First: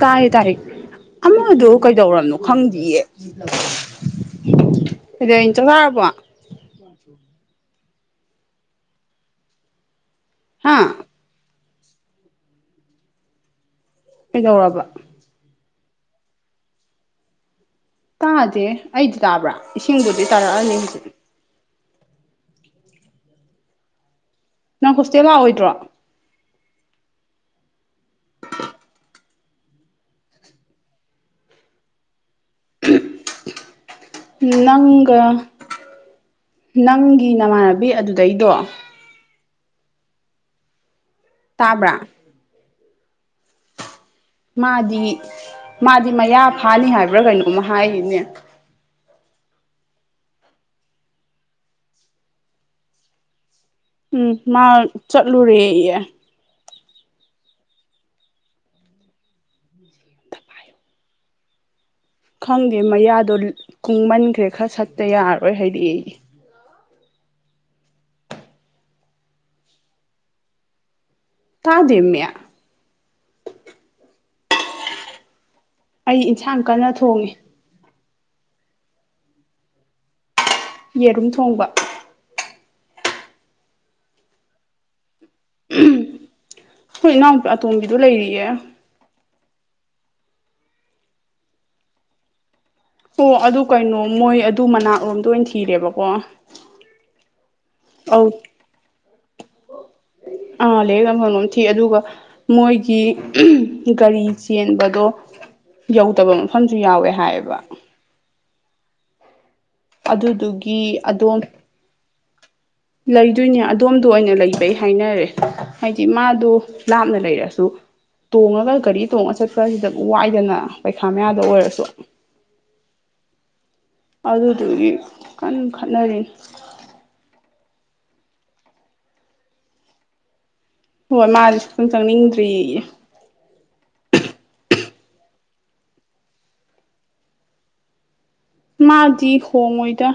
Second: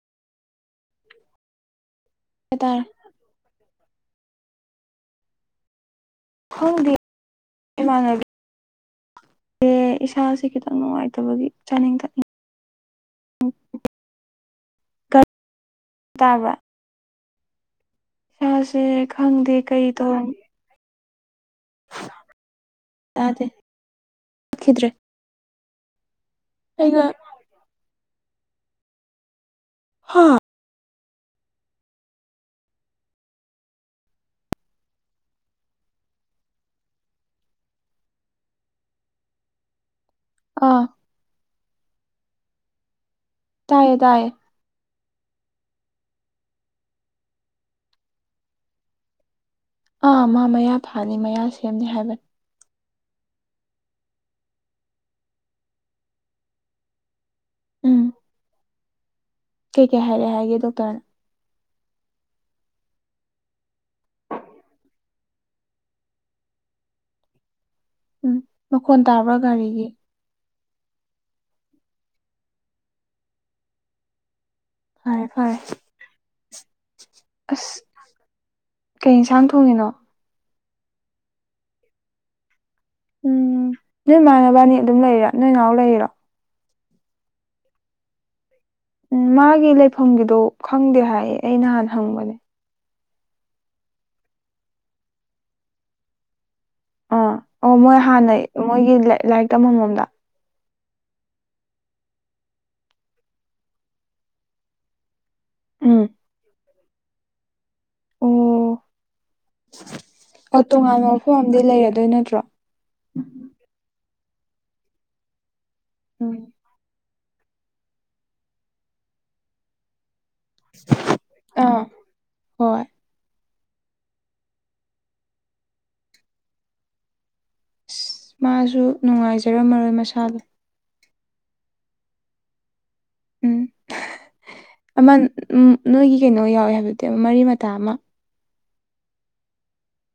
ꯇꯥꯔꯦ ꯇꯥꯔꯤ ꯑꯃꯗ ꯀꯩꯗꯧꯔꯕꯅꯣ ꯍꯥꯏꯇꯥꯔꯦ ꯈꯪꯗ꯭ꯌꯦ ꯑꯗꯨꯗ ꯏꯇ ꯇꯥꯔꯕꯣ ꯈꯪꯗꯤ ꯏꯃꯥꯟꯅꯕꯤ ꯑꯦ ꯏꯁꯥꯁꯦ ꯈꯤꯇꯪ ꯍꯥ ꯅꯨꯡꯉꯥꯏꯇꯕꯒꯤ ꯆꯅꯤꯡ ꯀꯩꯗꯧꯔꯕ ꯇꯥꯕ꯭ꯔ ꯇꯥꯗꯦ ꯑꯩꯗꯤ ꯇꯥꯕ꯭ꯔꯥ ꯈꯪꯗꯦ ꯀꯔꯤ ꯏꯁꯤꯡꯗꯨꯗꯤ ꯇꯥꯔꯛꯑꯅꯤ ꯍꯧꯖꯤꯛꯇꯛꯤ ꯑꯗꯦ ꯀꯠꯈꯤꯗ꯭ꯔꯦ ꯆꯦ ꯂꯥꯛꯑꯣꯏꯗ꯭ꯔꯣ ꯑꯩꯒ [inaudible] ꯍꯥ ꯅꯪꯒ ꯅꯪꯒꯤ ꯅꯃꯥꯟꯅꯕꯤ ꯑꯗꯨꯗꯩꯗꯣ ꯑꯥ ꯇꯥꯕ꯭ꯔꯥ ꯇꯥꯏꯌꯦ ꯇꯥꯏꯌꯦ ꯃꯥꯗꯤ ꯃꯥꯗꯤ ꯃꯌꯥ ꯐꯥꯅꯤ ꯍꯥꯏꯕ꯭ꯔꯥ ꯀꯩꯅꯣꯝꯃ ꯍꯥꯏꯔꯤꯅꯦ ꯑꯥ ꯃꯥ ꯃꯌꯥ ꯐꯥꯅꯤ ꯃꯌꯥ ꯁꯦꯝꯅꯤ ꯍꯥꯏꯕꯅꯤ ꯎꯝ ꯃꯥ ꯆꯠꯂꯨꯔꯦꯌꯦ ꯎꯝ ꯀꯩ ꯀꯩ ꯍꯥꯏꯔꯛꯑꯦ ꯍꯥꯏꯒꯦ ꯗꯣꯛꯇꯔꯅ ꯈꯪꯗꯦ ꯃꯌꯥꯗꯣ ꯀꯨꯡꯃꯟꯈ꯭ꯔꯦ ꯈꯔ ꯁꯠꯇ ꯌꯥꯔꯔꯣꯏ ꯍꯥꯏꯔꯛꯑꯦꯌꯦ ꯎꯝ ꯃꯈꯣꯟ ꯇꯥꯕ꯭ꯔꯥ ꯒꯥꯔꯤꯒꯤ ꯇꯥꯗꯦꯃꯦ ꯐꯔꯦ ꯐꯔꯦ ꯑꯩ ꯏꯟꯁꯥꯡ ꯀꯟꯅ ꯊꯣꯡꯉꯤ ꯑꯁ ꯀꯩ ꯌꯦꯟꯁꯥꯡ ꯊꯣꯡꯉꯤꯅꯣ ꯌꯦꯔꯨꯝ ꯊꯣꯡꯕ ꯎꯝ ꯅꯣꯏ ꯃꯥ ꯅꯕꯥꯟꯅꯤ ꯑꯗꯨꯝ ꯂꯩꯔꯤꯔ ꯅꯣꯏ ꯅꯥꯥꯎ ꯂꯩꯔꯤꯔꯣ ꯈꯣꯏ ꯏꯅꯥꯎꯄꯤ ꯑꯇꯣꯝꯕꯤꯗꯨ ꯂꯩꯔꯤꯌꯦ ꯎꯝ ꯃꯥꯒꯤ ꯂꯩꯐꯝꯒꯤꯗꯣ ꯈꯪꯗꯦ ꯍꯥꯏꯌꯦ ꯑꯩ ꯅꯍꯥꯟ ꯍꯪꯕꯅꯦ ꯑꯣ ꯑꯗꯨ ꯀꯩꯅꯣ ꯃꯣꯏ ꯑꯗꯨ ꯃꯅꯥꯛꯔꯣꯝꯗ ꯑꯣꯏꯅ ꯊꯤꯔꯦꯕꯀꯣ ꯑꯥ ꯑꯣ ꯃꯣꯏ ꯑꯧ ꯍꯥꯟꯅꯩ ꯃꯣꯏꯒꯤ ꯂꯥꯏꯔꯤꯛ ꯇꯝꯐꯝꯔꯣꯝꯗ ꯑꯥ ꯂꯥꯏꯔꯤꯛ ꯇꯝꯐꯝꯂꯣꯝ ꯊꯤ ꯑꯗꯨꯒ ꯃꯣꯏꯒꯤ ꯒꯥꯔꯤ ꯆꯦꯟꯕꯗꯣ ꯎꯝ ꯌꯧꯗꯕ ꯃꯐꯝꯁꯨ ꯌꯥꯎꯋꯦ ꯍꯥꯏꯌꯦꯕ ꯑꯣ ꯑꯣ ꯑꯗꯨꯗꯨꯒꯤ ꯇꯣꯉꯥꯟꯕ ꯃꯐꯝ ꯑꯗꯣꯝ ꯑꯃꯗꯤ ꯂꯩꯔꯗꯣꯏ ꯅꯠꯇ꯭ꯔꯣ ꯂꯩꯗꯣꯏꯅꯦ ꯑꯗꯣꯝꯗ ꯑꯣꯏꯅ ꯂꯩꯕꯩ ꯍꯥꯏꯅꯔꯦ ꯍꯥꯏꯗꯤ ꯎꯝ ꯃꯥꯗꯣ ꯂꯥꯞꯅ ꯂꯩꯔꯁꯨ ꯇꯣꯡꯉꯒ ꯒꯥꯔꯤ ꯇꯣꯡꯉ ꯆꯠꯄꯁꯤꯗꯕꯨ ꯋꯥꯏꯗꯅ ꯄꯩꯈꯥ ꯃꯌꯥꯗ ꯑꯥ ꯑꯣꯏꯔꯁꯨ ꯍꯣꯏ ꯑꯗꯨꯗꯨꯒꯤ ꯀꯟꯅ ꯈꯠꯅꯔꯤꯅꯤ ꯑꯁ ꯃꯥꯁꯨ ꯅꯨꯡꯉꯥꯏꯖꯔꯝꯃꯔꯣꯏ ꯃꯁꯥꯗꯣ ꯍꯣꯏ ꯃꯥꯗꯤ ꯁꯨꯛꯆꯪ ꯆꯪꯅꯤꯡꯗ꯭ꯔꯦꯌꯦ ꯎꯝ ꯑꯃ ꯅꯣꯏꯒꯤ ꯀꯩꯅꯣ ꯌꯥꯎꯋꯦ ꯍꯥꯏꯕꯗꯨꯗꯤ ꯃꯔꯤ ꯃꯇꯥ ꯑꯃ ꯃꯥꯗꯤ ꯍꯣꯡꯉꯣꯏꯗ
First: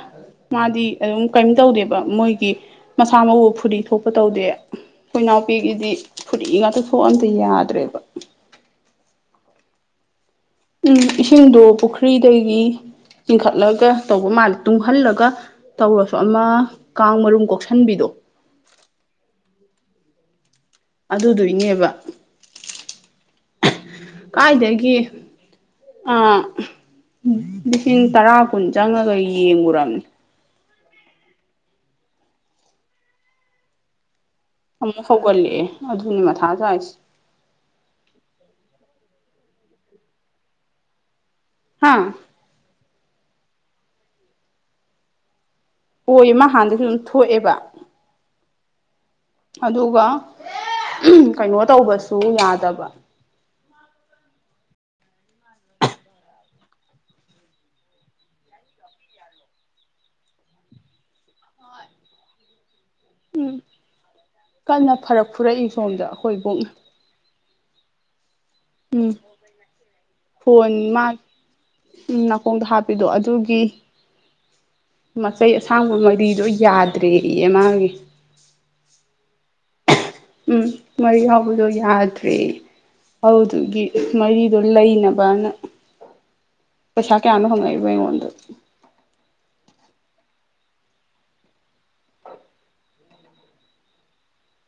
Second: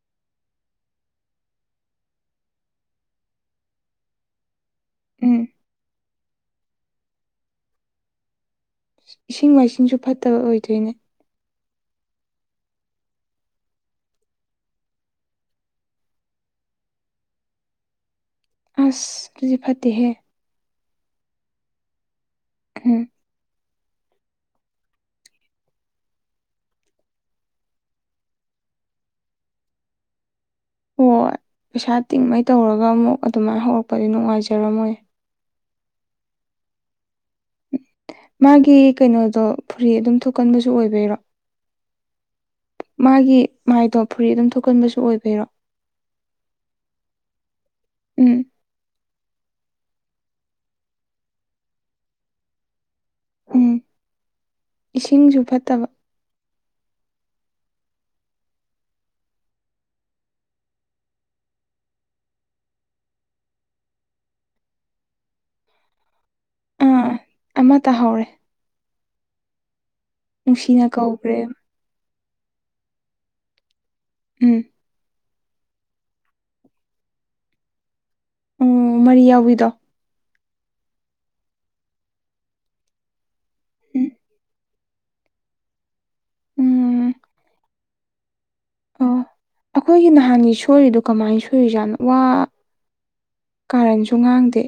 ꯃꯥꯗꯤ ꯑꯗꯨꯝ ꯀꯔꯤꯝ ꯇꯧꯗꯦꯕ ꯃꯣꯏꯒꯤ ꯃꯁꯥ ꯃꯎ ꯐꯨꯔꯤ ꯊꯣꯛꯄ ꯇꯧꯗꯦ ꯑꯩꯈꯣꯏ ꯎꯝ ꯅꯥꯎꯄꯤꯒꯤꯗꯤ ꯐꯨꯔꯤ ꯉꯥꯛꯇ ꯊꯣꯛꯑ ꯑꯝꯇ ꯌꯥꯗ꯭ꯔꯦꯕ ꯏꯁꯤꯡ ꯃꯥꯏꯁꯤꯡꯁꯨ ꯐꯠꯇꯕ ꯑꯣꯏꯗ ꯎꯝ ꯏꯁꯤꯡꯗꯣ ꯄꯨꯈ꯭ꯔꯤꯗꯒꯤ ꯆꯤꯡꯈꯠꯂꯒ ꯇꯧꯕ ꯃꯥꯜꯂꯦ ꯇꯨꯡꯍꯜꯂꯒ ꯇꯧꯔꯁꯨ ꯑꯃ ꯀꯥꯡ ꯃꯔꯨꯝ ꯀꯣꯛꯁꯟꯕꯤꯗꯣ ꯑꯁ ꯑꯗꯨꯗꯤ ꯐꯠꯇꯦꯍꯦ ꯑꯗꯨꯗꯨꯏꯅꯦꯕ ꯍꯝ ꯀꯥꯏꯗꯒꯤ ꯂꯤꯁꯤꯡ ꯇꯔꯥ ꯀꯨꯟ ꯆꯪꯉꯒ ꯌꯦꯡꯉꯔꯕꯅꯤ ꯍꯣꯏ ꯄꯩꯁꯥ ꯇꯤꯡꯉꯩ ꯇꯧꯔꯒ ꯑꯃꯨꯛ ꯑꯗꯨꯃꯥꯏꯅ ꯍꯧꯔꯛꯄꯗꯤ ꯅꯨꯡꯉꯥꯏꯖꯔꯝꯃꯣꯏ ꯑꯃꯨꯛ ꯍꯧꯒꯠꯂꯛꯑꯦ ꯑꯗꯨꯅꯤ ꯃꯊꯥ ꯁꯥꯏꯁꯦ ꯃꯥꯒꯤ ꯀꯩꯅꯣꯗꯣ ꯐꯨꯔꯤ ꯑꯗꯨꯝ ꯊꯣꯛꯀꯟꯕꯁꯨ ꯑꯣꯏꯕꯩꯔꯣ ꯍꯥꯥ ꯃꯥꯒꯤ ꯃꯥꯏꯗꯣ ꯐꯨꯔꯤ ꯑꯗꯨꯝ ꯊꯣꯛꯀꯟꯕꯁꯨ ꯑꯣꯏꯕꯔꯣ ꯑꯣꯏꯌꯦ ꯃꯥ ꯍꯥꯟꯗꯁꯨ ꯑꯗꯨꯝ ꯊꯣꯛꯑꯦꯕ ꯎꯝ ꯑꯗꯨꯒ ꯀꯩꯅꯣ ꯇꯧꯕꯁꯨ ꯌꯥꯗꯕ ꯎꯝ ꯏꯁꯤꯡꯁꯨ ꯐꯠꯇꯕ ꯎꯝ ꯀꯟꯅ ꯐꯔꯛ ꯐꯨꯔꯛꯏ ꯁꯣꯝꯗ ꯑꯩꯈꯣꯏꯕꯣꯛꯅ ꯑꯥ ꯑꯃ ꯇꯥꯍꯧꯔꯦ ꯎꯝ ꯐꯣꯟꯣꯟ ꯅꯨꯡꯁꯤꯅ ꯃꯥ ꯀꯧꯈ꯭ꯔꯦ ꯎꯝ ꯅꯥꯀꯣꯡꯗꯣ ꯍꯥꯞꯄꯤꯗꯣ ꯑꯗꯨꯒꯤ ꯎꯝ ꯃꯆꯩ ꯑꯁꯥꯡꯕ ꯃꯔꯤꯗꯣ ꯌꯥꯗ꯭ꯔꯦ ꯏ ꯃꯥꯒꯤ ꯎ ꯃꯔꯤ ꯌꯥꯎꯕꯤꯗꯣ ꯎꯝ ꯃꯔꯤ ꯌꯥꯎꯕꯗꯣ ꯌꯥꯗ꯭ꯔꯔꯤ ꯍꯧꯗꯨꯒꯤ ꯎꯝ ꯃꯔꯤꯗꯣ ꯂꯩꯅꯕꯅ ꯎꯝ ꯄꯩꯁꯥ ꯀꯌꯥꯅ ꯍꯪꯉꯏꯕ ꯑꯩꯉꯣꯟꯗ ꯑꯣ ꯑꯩꯈꯣꯏꯒꯤ ꯅꯍꯥꯟꯒꯤ ꯁꯣꯏꯔꯤꯗꯨꯣ ꯀꯃꯥꯏ ꯁꯣꯏꯔꯤꯖꯥꯠꯣ ꯋꯥ ꯀꯥꯔꯟꯁꯨ ꯉꯥꯡꯗꯦ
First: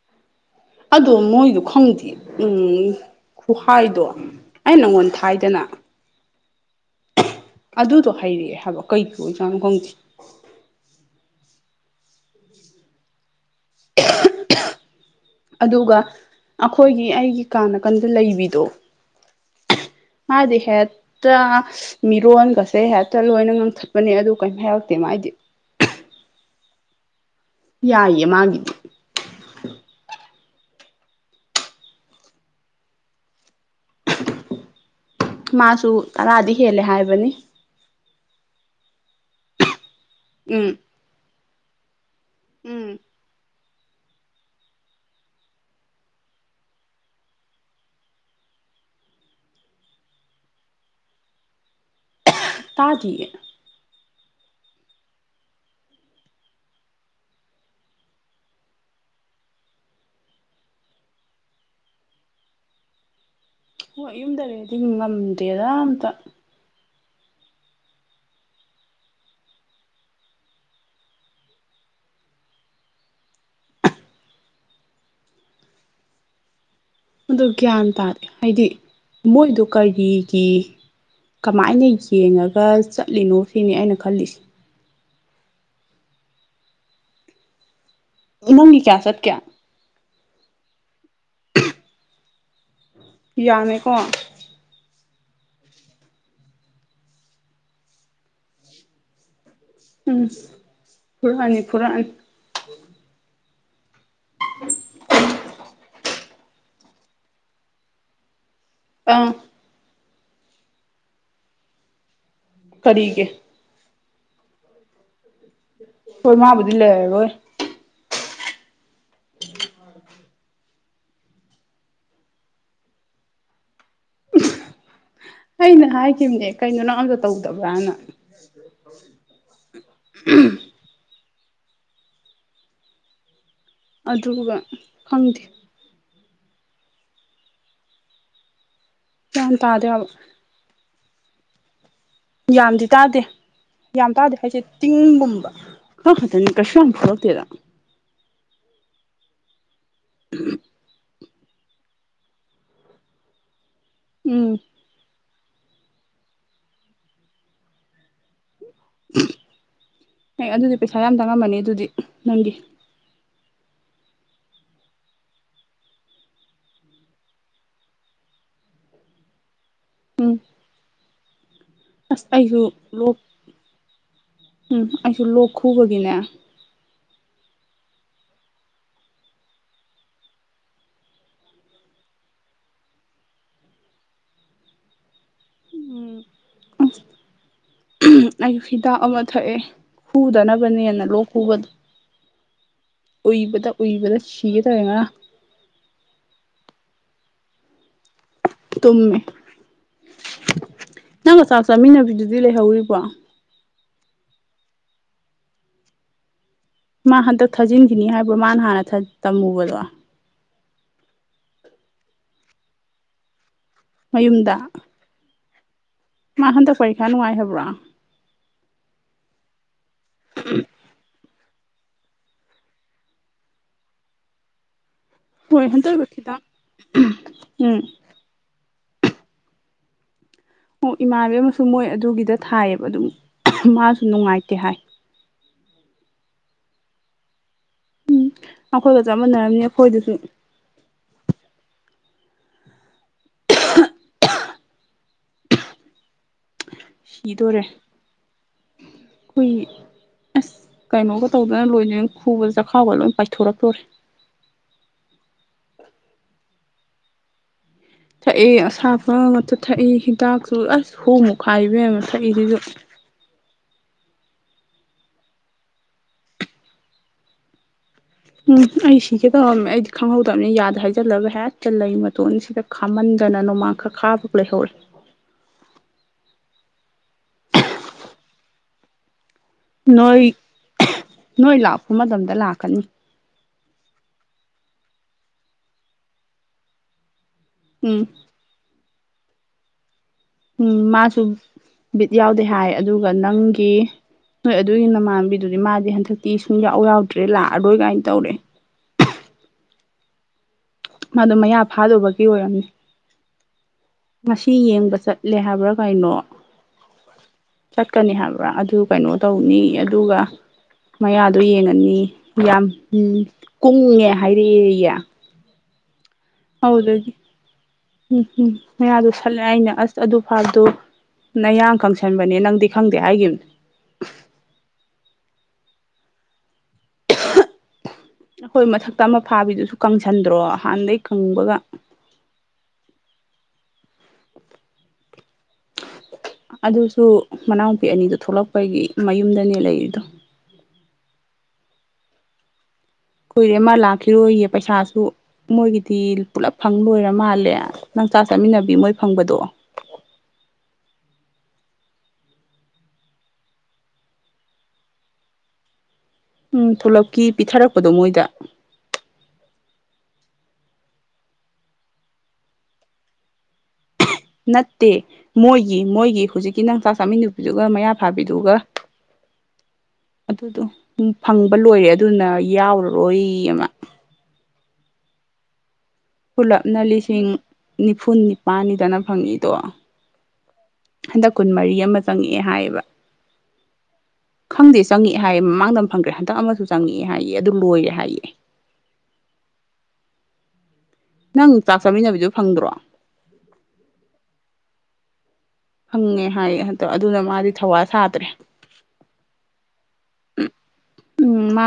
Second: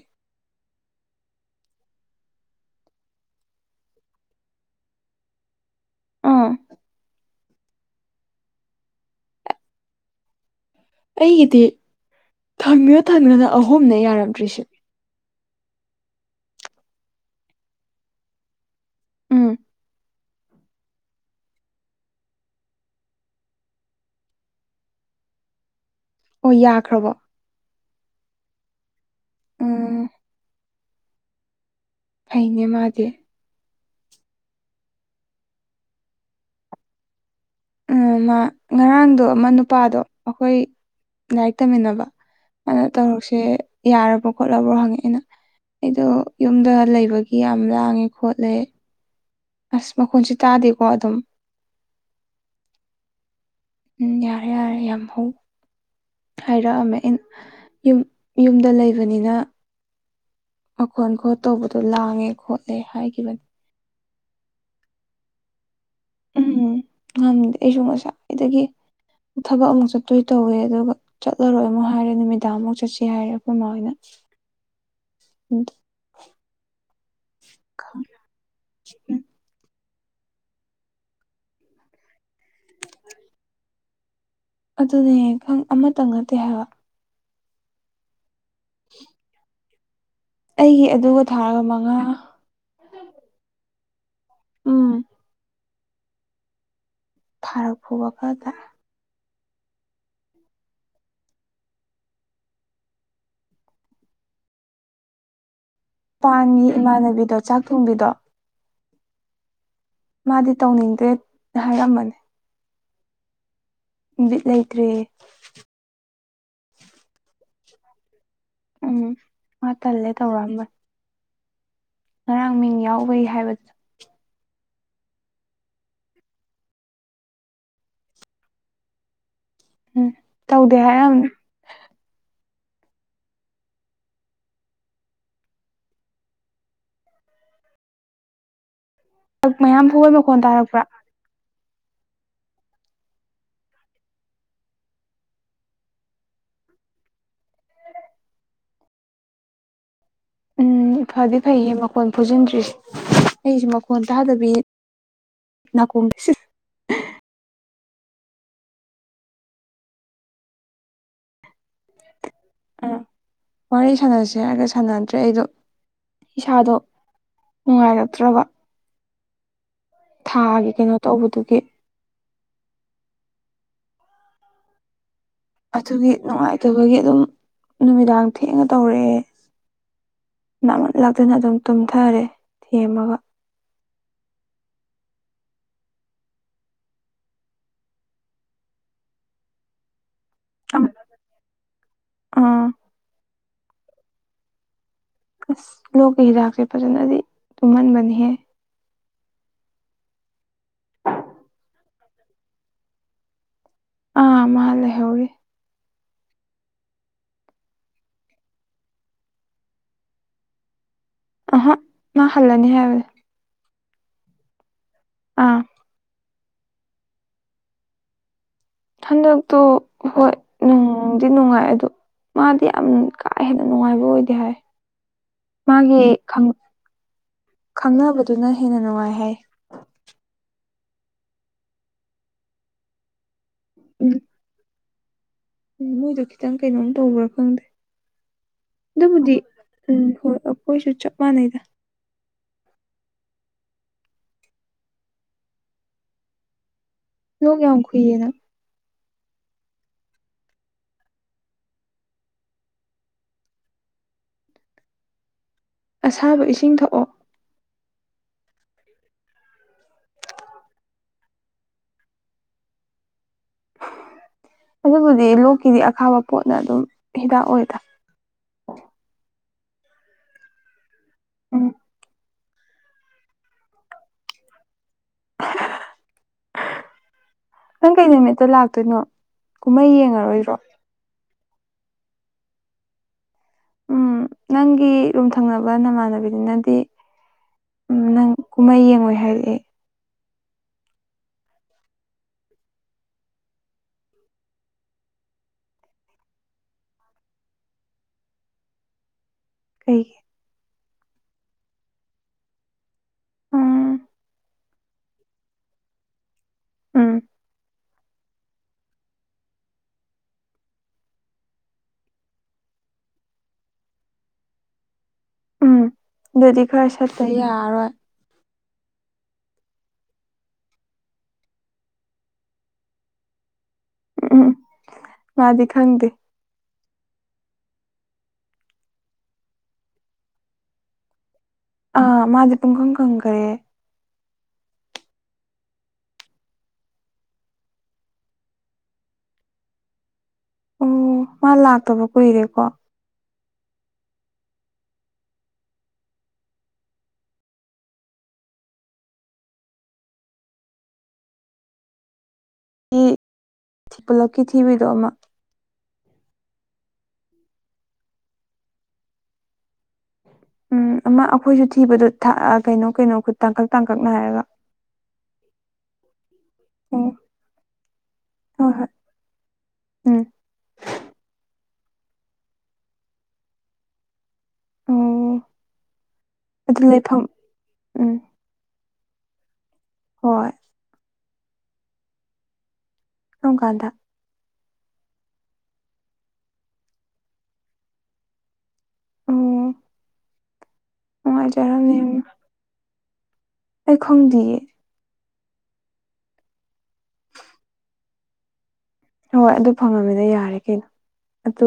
ꯑꯗꯣ ꯃꯣꯏꯗꯣ ꯈꯪꯗꯦ ꯎꯝ ꯈꯨꯍꯥꯏꯗꯣ ꯑꯩ ꯅꯪꯉꯣꯟ ꯊꯥꯏꯗꯅ ꯑꯥ ꯑꯗꯨꯗꯣ ꯍꯩꯔꯛꯑꯦ ꯍꯥꯏꯕ ꯀꯩ ꯄ ꯑꯣꯏꯖꯥꯅꯣ ꯈꯪꯗꯦ ꯑꯩꯒꯤꯗꯤ ꯊꯝꯃꯤꯌꯣ ꯊꯝꯒ꯭ꯔꯅ ꯑꯍꯨꯝꯅ ꯌꯥꯔꯝꯗ꯭ꯔꯤꯁꯦ ꯑꯗꯨꯒ ꯑꯩꯈꯣꯏꯒꯤ ꯑꯩꯒꯤ ꯀꯥ ꯅꯥꯀꯟꯗ ꯂꯩꯕꯤꯗꯣ ꯎꯝ ꯃꯥꯗꯤ ꯍꯦꯠꯇ ꯃꯤꯔꯣꯟꯒꯁꯦ ꯍꯦꯛꯇ ꯂꯣꯏꯅ ꯉꯥꯡꯊꯠꯄꯅꯦ ꯑꯗꯨ ꯀꯩꯝ ꯍꯥꯏꯔꯛꯇꯦ ꯃꯥꯥꯏꯗꯤ ꯑꯣ ꯌꯥꯈ꯭ꯔꯕꯣ ꯌꯥꯏꯌꯦ ꯃꯥꯒꯤ ꯎꯝ ꯐꯩꯅꯦ ꯃꯥꯗꯤ ꯃꯥꯁꯨ ꯇꯔꯥꯗꯤ ꯍꯦꯜꯂꯦ ꯍꯥꯏꯕꯅꯤ ꯎ ꯃꯥ ꯉꯔꯥꯡꯗꯣ ꯃ ꯅꯨꯄꯥꯗꯣ ꯑꯩꯈꯣꯏ ꯎꯝ ꯂꯥꯏꯔꯤꯛ ꯇꯝꯃꯤꯟꯅꯕ ꯑꯗꯨꯅ ꯎꯝ ꯇꯧꯔꯛꯁꯦ ꯌꯥꯔꯕ꯭ꯔꯣ ꯈꯣꯠꯂꯕꯣ ꯍꯪꯉꯛꯑꯦꯅ ꯑꯩꯗꯣ ꯌꯨꯝꯗ ꯂꯩꯕꯒꯤ ꯌꯥꯝ ꯂꯥꯡꯉꯦ ꯈꯣꯠꯂꯦ ꯑꯁ ꯃꯈꯣꯟꯁꯦ ꯇꯥꯗꯦꯀꯣ ꯑꯗꯨꯝ ꯇꯥꯗꯤ ꯎꯝ ꯌꯥꯔꯦ ꯌꯥꯔꯦ ꯌꯥꯝ ꯍꯧ ꯍꯥꯏꯔꯛꯑꯝꯃꯦ ꯌꯨꯝ ꯌꯨꯝꯗ ꯂꯩꯕꯅꯤꯅ ꯃꯈꯣꯟ ꯈꯣꯠ ꯇꯧꯕꯗꯣ ꯂꯥꯡꯉꯦ ꯈꯣꯠꯂꯦ ꯍꯥꯏꯈꯤꯕꯅꯤ ꯍ ꯌꯨꯝꯗ ꯂꯩꯗꯤ ꯉꯝꯗꯦꯗ ꯑꯝꯇ ꯎꯝ ꯎꯝ ꯉꯝꯗꯦ ꯑꯩꯁꯨ ꯉꯁꯥꯏꯗꯒꯤ ꯊꯕꯛ ꯑꯃꯨꯛ ꯆꯠꯇꯣꯏ ꯇꯧꯋꯦ ꯑꯗꯨꯒ ꯆꯠꯂꯔꯣꯏ ꯑꯃꯨꯛ ꯍꯥꯏꯔꯦ ꯅꯨꯃꯤꯗꯥꯡꯃꯨꯛ ꯆꯠꯁꯤ ꯍꯥꯏꯔꯦ ꯑꯩꯈꯣꯏꯃꯣꯏꯅ ꯑꯗꯨ ꯒ꯭ꯌꯥꯟ ꯇꯥꯗꯦ ꯍꯥꯏꯗꯤ ꯃꯣꯏꯗ ꯀꯔꯤꯒꯤ ꯀꯃꯥꯏꯅ ꯌꯦꯡꯉꯒ ꯆꯠꯂꯤꯅꯣ ꯁꯤꯅꯤ ꯑꯩꯅ ꯈꯜꯂꯤꯁꯦ ꯑꯗꯨꯅꯦ ꯈ ꯑꯃꯇꯪ ꯅꯠꯇꯦ ꯍꯥꯏꯕ ꯎꯪꯒꯤ ꯀꯌꯥ ꯆꯠꯀꯦ ꯑꯩꯒꯤ ꯑꯗꯨꯒ ꯊꯥꯔꯒ ꯃꯉꯥ ꯌꯥꯃꯦꯀꯣ ꯎꯝ ꯐꯥꯔꯛꯄꯨꯕ ꯈꯔꯗ ꯎꯝ ꯄꯨꯔꯥꯅꯤ ꯄꯨꯔꯥꯅꯤ [unintelligible] ꯄꯥꯟꯒꯤ ꯏꯃꯥꯟꯅꯕꯤꯗꯣ ꯆꯥꯛ ꯊꯣꯡꯕꯤꯗꯣ ꯑꯪ ꯃꯥꯗꯤ ꯇꯧꯅꯤꯡꯗ꯭ꯔꯦ ꯍꯥꯏꯔꯝꯕꯅꯤ ꯀꯔꯤꯒꯤ ꯕꯤꯠ ꯂꯩꯇ꯭ꯔꯦꯌꯦ ꯍꯣꯏ ꯃꯥꯕꯨꯗꯤ ꯂꯩꯔꯔꯣꯏ ꯎꯝ ꯃꯥ ꯇꯜꯂꯦ ꯇꯧꯔꯛꯑꯝꯕ ꯉꯔꯥꯡ ꯃꯤꯡ ꯌꯥꯎꯕꯩ ꯍꯥꯏꯕꯠ ꯑꯩꯅ ꯍꯥꯏꯈꯤꯕꯅꯦ ꯀꯩꯅꯣ ꯅꯪ ꯑꯝꯇ ꯇꯧꯗꯕ꯭ꯔꯅ ꯎꯝ ꯇꯧꯗꯦ ꯍꯥꯏꯔꯝꯅꯤ ꯑꯗꯨꯒ ꯈꯪꯗꯦ ꯄꯛ ꯒ꯭ꯌꯥꯟ ꯃꯌꯥꯝ ꯇꯥꯗꯦ ꯍꯥꯏꯕ ꯐꯨꯕꯩ ꯃꯈꯣꯟ ꯗꯥꯔꯛꯄ꯭ꯔꯥ ꯌꯥꯝꯗꯤ ꯇꯥꯗꯦ ꯌꯥꯝ ꯇꯥꯗꯦ ꯍꯥꯏꯁꯦ ꯇꯤꯡꯒꯨꯝꯕ ꯇꯧꯛ ꯈꯛꯇꯅꯤ ꯀꯩꯁꯨ ꯌꯥꯝ ꯊꯣꯛꯂꯛꯇꯦꯗ [unintelligible] ꯎꯝ ꯐꯗꯤ ꯐꯩꯌꯦ ꯃꯈꯣꯟ ꯐꯨꯖꯤꯟꯗ꯭ꯔꯤꯁꯦ ꯑꯩꯁꯦ ꯃꯈꯣꯟ ꯇꯥꯗꯕꯤ ꯎꯝ ꯅꯀꯣꯡ ꯁ ꯍ ꯑꯗꯨꯗꯤ ꯄꯩꯁꯥ ꯌꯥꯝ ꯇꯥꯡꯉꯝꯃꯅꯤ ꯑꯗꯨꯗꯤ ꯅꯪꯒꯤ ꯑꯝ ꯋꯥꯔꯤ ꯁꯥꯟꯅꯁꯦ ꯍꯥꯏꯔꯒ ꯁꯥꯟꯅꯗ꯭ꯔꯦ ꯑꯩꯗꯣ ꯏꯁꯥꯗꯣ ꯅꯨꯡꯉꯥꯏꯔꯛꯇ꯭ꯔꯕ ꯎꯝ ꯊꯥꯒꯤ ꯀꯩꯅꯣ ꯇꯧꯕꯗꯨꯒꯤ ꯑꯁ ꯑꯩꯁꯨ ꯂꯣꯛ ꯎꯝ ꯑꯩꯁꯨ ꯂꯣꯛ ꯑꯗꯨꯒꯤ ꯈꯨꯕꯒꯤꯅꯦ ꯅꯨꯡꯉꯥꯏꯇꯕꯒꯤ ꯑꯗꯨꯝ ꯅꯨꯃꯤꯗꯥꯡ ꯊꯦꯡꯅ ꯇꯧꯔꯛꯑꯦ ꯅꯥꯃꯟ ꯂꯛꯇꯅ ꯑꯗꯨꯝ ꯇꯨꯝꯊꯔꯦ ꯊꯦꯝꯃꯒ ꯎꯝ ꯑꯍꯝ ꯑꯩ ꯍꯤꯗꯥꯛ ꯑꯃ ꯊꯛꯑꯦ ꯍꯨꯗꯅꯕꯅꯦꯅ ꯂꯣꯛ ꯈꯨꯕꯗꯨ ꯑꯥ ꯎꯏꯕꯗ ꯎꯏꯕꯗ ꯁꯤꯒ ꯇꯧꯋꯦ ꯉꯔꯥꯡ ꯑꯁ ꯂꯣꯛꯀꯤ ꯍꯤꯗꯥꯛꯁꯦ ꯐꯖꯅꯗꯤ ꯇꯨꯝꯍꯟꯕꯅꯤꯍꯦ ꯇꯨꯝꯃꯦ ꯅꯪꯒ ꯆꯥꯛ ꯆꯥꯃꯤꯟꯅꯕꯤꯗꯨꯗꯤ ꯂꯩꯍꯧꯔꯤꯕꯣ ꯑ ꯃꯥ ꯂꯩꯍꯧꯔꯤ ꯃꯥ ꯍꯟꯗꯛ ꯊꯥꯖꯤꯟꯈꯤꯅꯤ ꯍꯥꯏꯕ꯭ꯔꯣ ꯃꯥꯅ ꯍꯥꯟꯅ ꯇꯝꯃꯨꯕꯗꯣ ꯑꯍ ꯃꯥ ꯍꯜꯂꯅꯤ ꯍꯥꯏꯕꯗꯤ ꯃꯌꯨꯝꯗ ꯑꯥ ꯃꯥ ꯍꯟꯗꯛ ꯄꯔꯤꯈꯥ ꯅꯨꯡꯉꯥꯏ ꯍꯥꯏꯕ꯭ꯔꯣ ꯍꯟꯗꯛꯛꯇꯣ ꯍꯣꯏ ꯎꯝ ꯅꯨꯡꯉꯥꯏ ꯑꯗꯣ ꯃꯥꯗꯤ ꯌꯥꯝ ꯀꯥ ꯍꯦꯟꯅ ꯅꯨꯡꯉꯥꯏꯕ ꯑꯣꯏꯗꯦ ꯍꯥꯏ ꯍꯣꯏ ꯃꯥꯒꯤ ꯍꯟꯗꯛꯇ ꯈꯤꯇꯪ ꯈꯪ ꯎꯝ ꯈꯪꯅꯕꯗꯨꯅ ꯍꯦꯟꯅ ꯅꯨꯡꯉꯥꯏ ꯍꯥꯏ ꯑꯣ ꯏꯃꯥꯟꯕꯤ ꯑꯃꯁꯨ ꯃꯣꯏ ꯑꯗꯨꯒꯤꯗ ꯊꯥꯏꯌꯦꯕ ꯑꯗꯨꯝ ꯃꯥꯁꯨ ꯅꯨꯡꯉꯥꯏꯇꯦ ꯍꯥꯏ ꯎꯝ ꯃꯨꯏꯗꯨ ꯈꯤꯇꯪ ꯀꯩꯅꯣꯝ ꯇꯧꯕ꯭ꯔꯥ ꯈꯪꯗꯦ ꯑꯩꯈꯣꯏꯒ ꯑꯗꯨꯕꯨꯗꯤ ꯆꯃꯟꯅꯔꯕꯅꯤ ꯎꯝ ꯑꯩꯈꯣꯏꯗꯁꯨ ꯍꯣꯏ ꯍꯣꯏꯁꯨ ꯆꯞ ꯃꯥꯟꯅꯩꯗ ꯂꯣꯛ ꯌꯥꯝ ꯈꯨꯏꯌꯦ ꯅꯪ ꯈꯨꯏ ꯑꯁ ꯀꯩꯅꯣꯒ ꯇꯧꯗꯅ ꯂꯣꯏꯅꯦꯑꯪ ꯈꯨꯕꯗ ꯆꯈꯥꯎꯒ ꯂꯣꯏ ꯄꯥꯏꯊꯣꯔꯛꯇꯣꯔꯦ ꯑꯁꯥꯕ ꯏꯁꯤꯡ ꯊꯛꯑꯣ ꯊꯛꯏ ꯑꯁꯥꯕ ꯉꯇ ꯊꯛꯏ ꯍꯤꯗꯥꯛꯁꯨ ꯑꯁ ꯍꯨꯃꯨ ꯈꯥꯏ ꯏꯕꯦꯝꯃ ꯊꯛꯏꯖꯤꯖꯨ ꯑꯗꯨꯕꯨꯗꯤ ꯂꯨꯛꯀꯤꯗꯤ ꯑꯈꯥꯕ ꯄꯣꯠꯅ ꯑꯗꯨꯝ ꯍꯤꯗꯥꯛ ꯑꯣꯏꯗ ꯎꯝ ꯑꯩ ꯁꯤꯒꯦ ꯇꯧꯔꯝꯅꯦ ꯑꯩꯗꯤ ꯈꯪꯍꯧꯗꯕꯅꯦ ꯌꯥꯗ ꯍꯥꯏꯖꯤꯜꯂꯕ ꯍꯦꯛ ꯎꯝ ꯆꯜꯂ ꯃꯇꯣꯟ ꯁꯤꯗ ꯈꯥꯝꯃꯟꯗꯅ ꯅꯣꯡꯃꯥꯡꯈꯛ ꯈꯥꯕꯒ ꯂꯩꯍꯧꯋꯤ ꯅꯪ ꯀꯩ ꯅꯨꯃꯤꯠꯇ ꯂꯥꯛꯇꯣꯏꯅꯣ ꯀꯨꯝꯍꯩ ꯅꯣꯏ ꯌꯦꯡꯉꯔꯣꯏꯗ꯭ꯔꯣ ꯅꯣꯏ ꯂꯥꯛꯄ ꯃꯇꯝꯗ ꯂꯥꯛꯀꯅꯤ ꯎꯝ ꯅꯪꯒꯤ ꯔꯨꯝ ꯊꯪꯅꯕ ꯅꯃꯥꯟꯅꯕꯤꯅꯤꯅꯗꯤ ꯎꯝ ꯅꯪ ꯀꯨꯝꯍꯩ ꯌꯦꯡꯉꯣꯏ ꯍꯥꯏꯔꯛꯑꯦ ꯎꯝ ꯃꯥꯁꯨ ꯕꯤꯠ ꯌꯥꯎꯗꯦ ꯍꯥꯏ ꯑꯗꯨꯒ ꯅꯪꯒꯤ ꯍꯣꯏ ꯑꯗꯨꯏ ꯅꯃꯥꯟꯕꯤꯗꯨꯗꯤ ꯃꯥꯗꯤ ꯍꯟꯗꯛꯇꯤ ꯁꯨꯡꯌꯥꯎ ꯌꯥꯎꯗ꯭ꯔꯦ ꯂꯥꯛꯑꯔꯣꯏ ꯒꯥꯏꯟ ꯇꯧꯔꯦ ꯀꯩ ꯃꯥꯗꯣ ꯃꯌꯥ ꯐꯥꯗꯨꯕꯒꯤ ꯑꯣꯏꯔꯝꯅꯤ ꯎꯝ ꯉꯁꯤ ꯌꯦꯡꯕ ꯆꯠꯂꯦ ꯍꯥꯏꯕ꯭ꯔꯥ ꯀꯩꯅꯣ ꯎꯝ ꯆꯠꯀꯅꯤ ꯍꯥꯏꯕ꯭ꯔꯥ ꯑꯗꯨ ꯀꯩꯅꯣ ꯇꯧꯅꯤꯌꯦ ꯑꯗꯨꯒ ꯃꯌꯥꯗꯣ ꯌꯦꯡꯉꯅꯤ ꯌꯥꯝ ꯀꯨꯡꯉꯦ ꯍꯥꯏꯔꯛꯑꯦꯌꯦ ꯎꯝ ꯑꯗꯨꯗꯤ ꯈꯔ ꯑꯗꯨꯗꯒꯤ ꯆꯠꯄ ꯌꯥꯔꯔꯣꯏ ꯎꯝ ꯎꯝ ꯃꯌꯥꯗꯣ ꯁꯠꯂꯦ ꯑꯩꯅ ꯑꯁ ꯑꯗꯨ ꯐꯥꯕꯗꯣ ꯅ ꯌꯥꯡ ꯀꯪꯁꯟꯕꯅꯦ ꯅꯪꯗꯤ ꯈꯪꯗꯦ ꯍꯥꯏꯒꯤꯅꯦ ꯎꯝ ꯎꯝ ꯃꯥꯗꯤ ꯈꯪꯗꯦ ꯑꯈꯣꯏ ꯃꯊꯛꯇ ꯑꯃ ꯐꯥꯕꯤꯗꯨꯁꯨ ꯀꯪꯁꯟꯗ꯭ꯔꯣ ꯍꯥꯟꯗꯩ ꯀꯪꯕꯒ ꯑꯥ ꯃꯥꯖꯦ ꯄꯨꯡ ꯀꯪ ꯀꯪꯈꯔꯦ ꯑꯗꯨꯁꯨ ꯃꯅꯥꯎꯄꯤ ꯑꯅꯤꯗꯨ ꯊꯣꯛꯂꯛꯄꯒꯤ ꯃꯌꯨꯝꯗꯅꯦ ꯂꯩꯔꯤꯗꯣ ꯑꯣ ꯃꯥ ꯂꯥꯛꯇꯕ ꯀꯨꯏꯔꯦꯀꯣ ꯀꯨꯏꯔꯦ ꯑꯃ ꯂꯥꯛꯈꯤꯔꯣꯌꯦ ꯄꯩꯁꯥꯁꯨ ꯃꯣꯏꯒꯤꯗꯤ ꯄꯨꯂꯞ ꯐꯪ ꯂꯣꯏꯔ ꯃꯥꯜꯂꯦ ꯅꯪ ꯆꯥꯛ ꯆꯠꯃꯤꯟꯅꯕꯤ ꯃꯣꯏ ꯐꯪꯕꯗꯣ ꯊꯤ ꯄꯨꯜꯂꯛꯀꯤ ꯊꯤꯕꯩꯗꯣ ꯑꯃ ꯎꯝ ꯊꯨꯂꯞꯀꯤ ꯄꯤꯊꯔꯛꯄꯗꯣ ꯃꯣꯏꯗ ꯎꯝ ꯑꯃ ꯑꯩꯈꯣꯏꯁꯨ ꯊꯤꯕꯗꯣ ꯀꯩꯅꯣ ꯀꯩꯅꯣ ꯇꯥꯡꯀꯛ ꯇꯥꯡꯀꯛꯅꯥꯏ ꯅꯠꯇꯦ ꯃꯣꯏꯒꯤ ꯃꯣꯏꯒꯤ ꯍꯨꯖꯤꯛꯀꯤ ꯅꯪ ꯆꯥꯛ ꯑꯣ ꯆꯥꯃꯤꯟꯅꯕꯤꯗꯨꯒ ꯃꯌꯥ ꯐꯥꯕꯤꯗꯨꯒ ꯍꯣꯏ ꯍꯣꯏ ꯎꯝ ꯑꯗꯨꯗꯣ ꯄꯨꯡ ꯐꯪꯕ ꯂꯣꯏꯔꯦ ꯑꯗꯨꯅ ꯌꯥꯎꯔꯔꯣꯏ ꯌꯦ ꯃꯥ ꯑꯧ ꯄꯨꯂꯞꯅ ꯂꯤꯁꯤꯡ ꯎꯝ ꯅꯤꯐꯨꯟ ꯅꯤꯄꯥꯜꯅꯤꯗꯅ ꯐꯪꯉꯤꯗꯣ ꯍꯣꯏ ꯍꯟꯗꯛ ꯀꯨꯟ ꯃꯔꯤ ꯑꯃ ꯆꯪꯉꯛꯑꯦ ꯍꯥꯏꯌꯦꯕ ꯀꯔꯀꯥꯟꯗ ꯈꯪꯗꯦ ꯆꯪꯉꯑꯦ ꯍꯥꯏꯌꯦ ꯃꯃꯥꯡꯗ ꯑꯝ ꯐꯪꯒꯔꯦ ꯍꯟꯗꯛ ꯑꯃꯁꯨ ꯆꯪꯉꯛꯑꯦ ꯍꯥꯏꯌꯦ ꯑꯗꯨ ꯂꯣꯏꯔꯦ ꯍꯥꯏꯌꯦ ꯑꯣ ꯅꯪ ꯆꯥꯛ ꯅꯨꯡꯉꯥꯏꯖꯔꯝꯅꯦ ꯆꯥꯃꯤꯟꯅꯕꯤꯗꯣ ꯐꯪꯗ꯭ꯔꯣ ꯑꯩ ꯈꯪꯗꯤꯌꯦ ꯐꯪꯉꯦ ꯍꯥꯏꯌꯦ ꯍꯟꯇꯛ ꯑꯗꯨꯅ ꯃꯥꯗꯤ ꯊꯧꯋꯥ ꯁꯥꯗ꯭ꯔꯦ ꯍꯣꯏ ꯑꯗꯨ ꯐꯪꯉꯝꯃꯤꯅ ꯌꯥꯔꯦ ꯀꯩꯅꯣ ꯑꯗꯨ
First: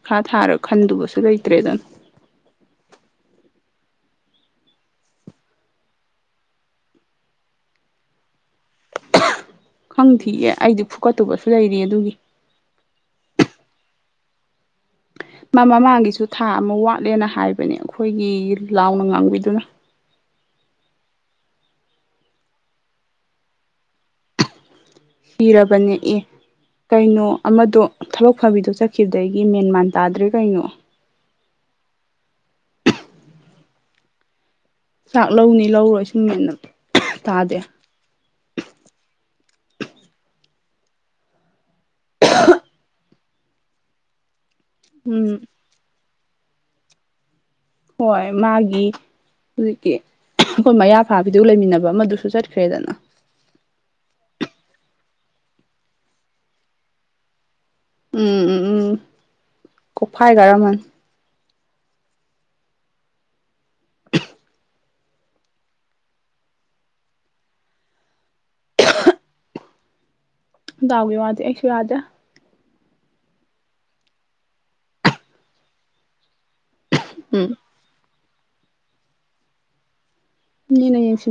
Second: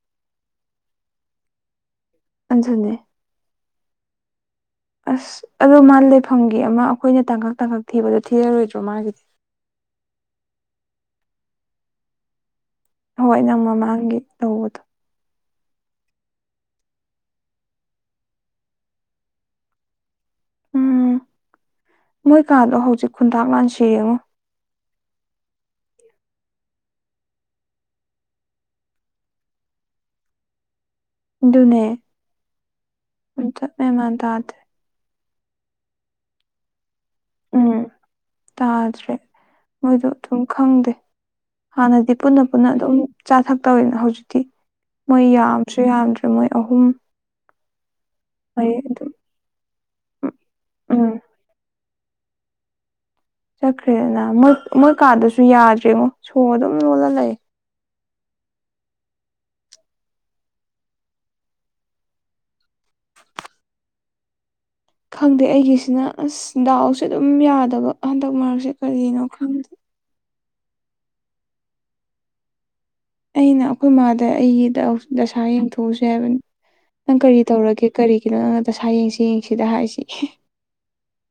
ꯄꯩꯈꯥ ꯊꯥꯔꯒ ꯈꯟꯗꯨꯕꯁꯨ ꯂꯩꯇ꯭ꯔꯦꯗꯅ ꯎꯅꯦ ꯑꯁ ꯑꯗꯣ ꯃꯥ ꯂꯩꯐꯝꯒꯤ ꯑꯃ ꯑꯈꯣꯏꯅ ꯇꯥꯡꯀꯛ ꯇꯥꯡꯀꯛ ꯊꯤꯕꯗꯣ ꯊꯤꯔꯔꯣꯏꯗ꯭ꯔꯣ ꯃꯥꯒꯤ ꯈꯪꯊꯤꯌꯦ ꯑꯩꯗꯤ ꯐꯨꯀꯠꯇꯨꯕꯁꯨ ꯂꯩꯔꯤ ꯑꯗꯨꯒꯤ ꯍꯣꯏ ꯅꯪ ꯃꯃꯥꯡꯒꯤ ꯇꯧꯕꯗꯣ ꯃꯃꯥꯡꯒꯤꯁꯨ ꯊꯥ ꯑꯃ ꯋꯥꯠꯂꯦꯅ ꯍꯥꯏꯕꯅꯦ ꯑꯩꯈꯣꯏꯒꯤ ꯂꯥꯎꯅ ꯉꯥꯡꯕꯤꯗꯨꯅ ꯎꯝ ꯃꯣꯏ ꯀꯥꯗꯣ ꯍꯧꯖꯤꯛ ꯈꯨꯟꯇꯥꯛ ꯂꯥꯟꯁꯤꯔꯦꯉꯣ ꯄꯤꯔꯕꯅꯦ ꯑꯦ ꯀꯩꯅꯣ ꯑꯃꯗꯣ ꯊꯕꯛ ꯐꯕꯤꯗꯣ ꯆꯠꯈꯤꯕꯗꯒꯤ ꯃꯦꯟꯃꯥꯟ ꯇꯥꯗ꯭ꯔꯦ ꯀꯩꯅꯣ ꯅꯦ ꯃꯦꯃꯥꯟ ꯇꯗ ꯆꯥꯛ ꯂꯧꯅꯤ ꯂꯧꯔꯣꯏ ꯁꯨꯝꯃꯦꯅꯛ ꯎꯝ ꯇꯥꯗ꯭ꯔꯦ ꯃꯣꯏꯗꯣ ꯑꯗꯨꯝ ꯈꯪꯗꯦ ꯍꯥꯟꯅꯗꯤ ꯄꯨꯟꯅ ꯄꯨꯟꯅ ꯑꯗꯨꯝ ꯆꯥ ꯊꯛ ꯇꯧꯋꯦꯅ ꯍꯧꯖꯤꯛꯇꯤ ꯃꯣꯏ ꯎꯝ ꯌꯥꯝ ꯁꯨ ꯌꯥꯝꯗ꯭ꯔꯤ ꯃꯣꯏ ꯑꯍꯨꯝ ꯍꯣꯏ ꯃꯔꯤ ꯃꯥꯒꯤ ꯑꯗꯨꯝ ꯍꯧꯖꯤꯛꯇꯤ ꯑꯩꯈꯣꯏ ꯃꯌꯥ ꯎꯝ ꯐꯥꯕꯤꯗꯨ ꯂꯩꯃꯤꯟꯅꯕ ꯑꯃꯗꯨꯁꯨ ꯆꯠꯈ꯭ꯔꯦꯗꯅ ꯆꯠꯈ꯭ꯔꯦꯗꯅ ꯃꯣꯏ ꯀꯥꯟꯗꯁꯨ ꯌꯥꯗ꯭ꯔꯦꯉꯣ ꯁꯣ ꯑꯗꯨꯝ ꯂꯣꯜꯂ ꯂꯩꯑꯦ ꯎꯝ ꯎꯝ ꯎꯝ ꯀꯣꯛꯐꯥꯏ ꯀꯔꯝꯃꯅꯤ [unintelligible] ꯈꯪꯗꯦ ꯑꯩꯒꯤꯁꯤꯅ ꯑꯁ ꯗꯥꯎꯁꯦ ꯑꯗꯨꯝ ꯌꯥꯗꯕ ꯍꯟꯗꯛ ꯃꯔꯛꯁꯦ ꯀꯔꯤꯅꯣ ꯈꯪꯗꯦ ꯗꯥꯎꯒꯤ ꯋꯥꯗ ꯑꯩꯁꯨ ꯌꯥꯗꯦ ꯑꯩꯅ ꯑꯩꯈꯣꯏ ꯃꯥꯗ ꯑꯩꯗ ꯗꯁꯥ ꯌꯦꯡꯊꯣꯛꯎꯁꯤ ꯍꯥꯏꯕꯅꯤ ꯅꯪ ꯀꯔꯤ ꯎꯝ ꯇꯧꯔꯒꯦ ꯀꯔꯤꯒꯤꯅꯣ ꯅꯪꯅ ꯗꯁꯥ ꯌꯦꯡꯁꯤ ꯌꯦꯡꯁꯤꯗ ꯍꯥꯏꯁꯤ ꯃꯤꯅ ꯌꯦꯡꯁꯤꯟ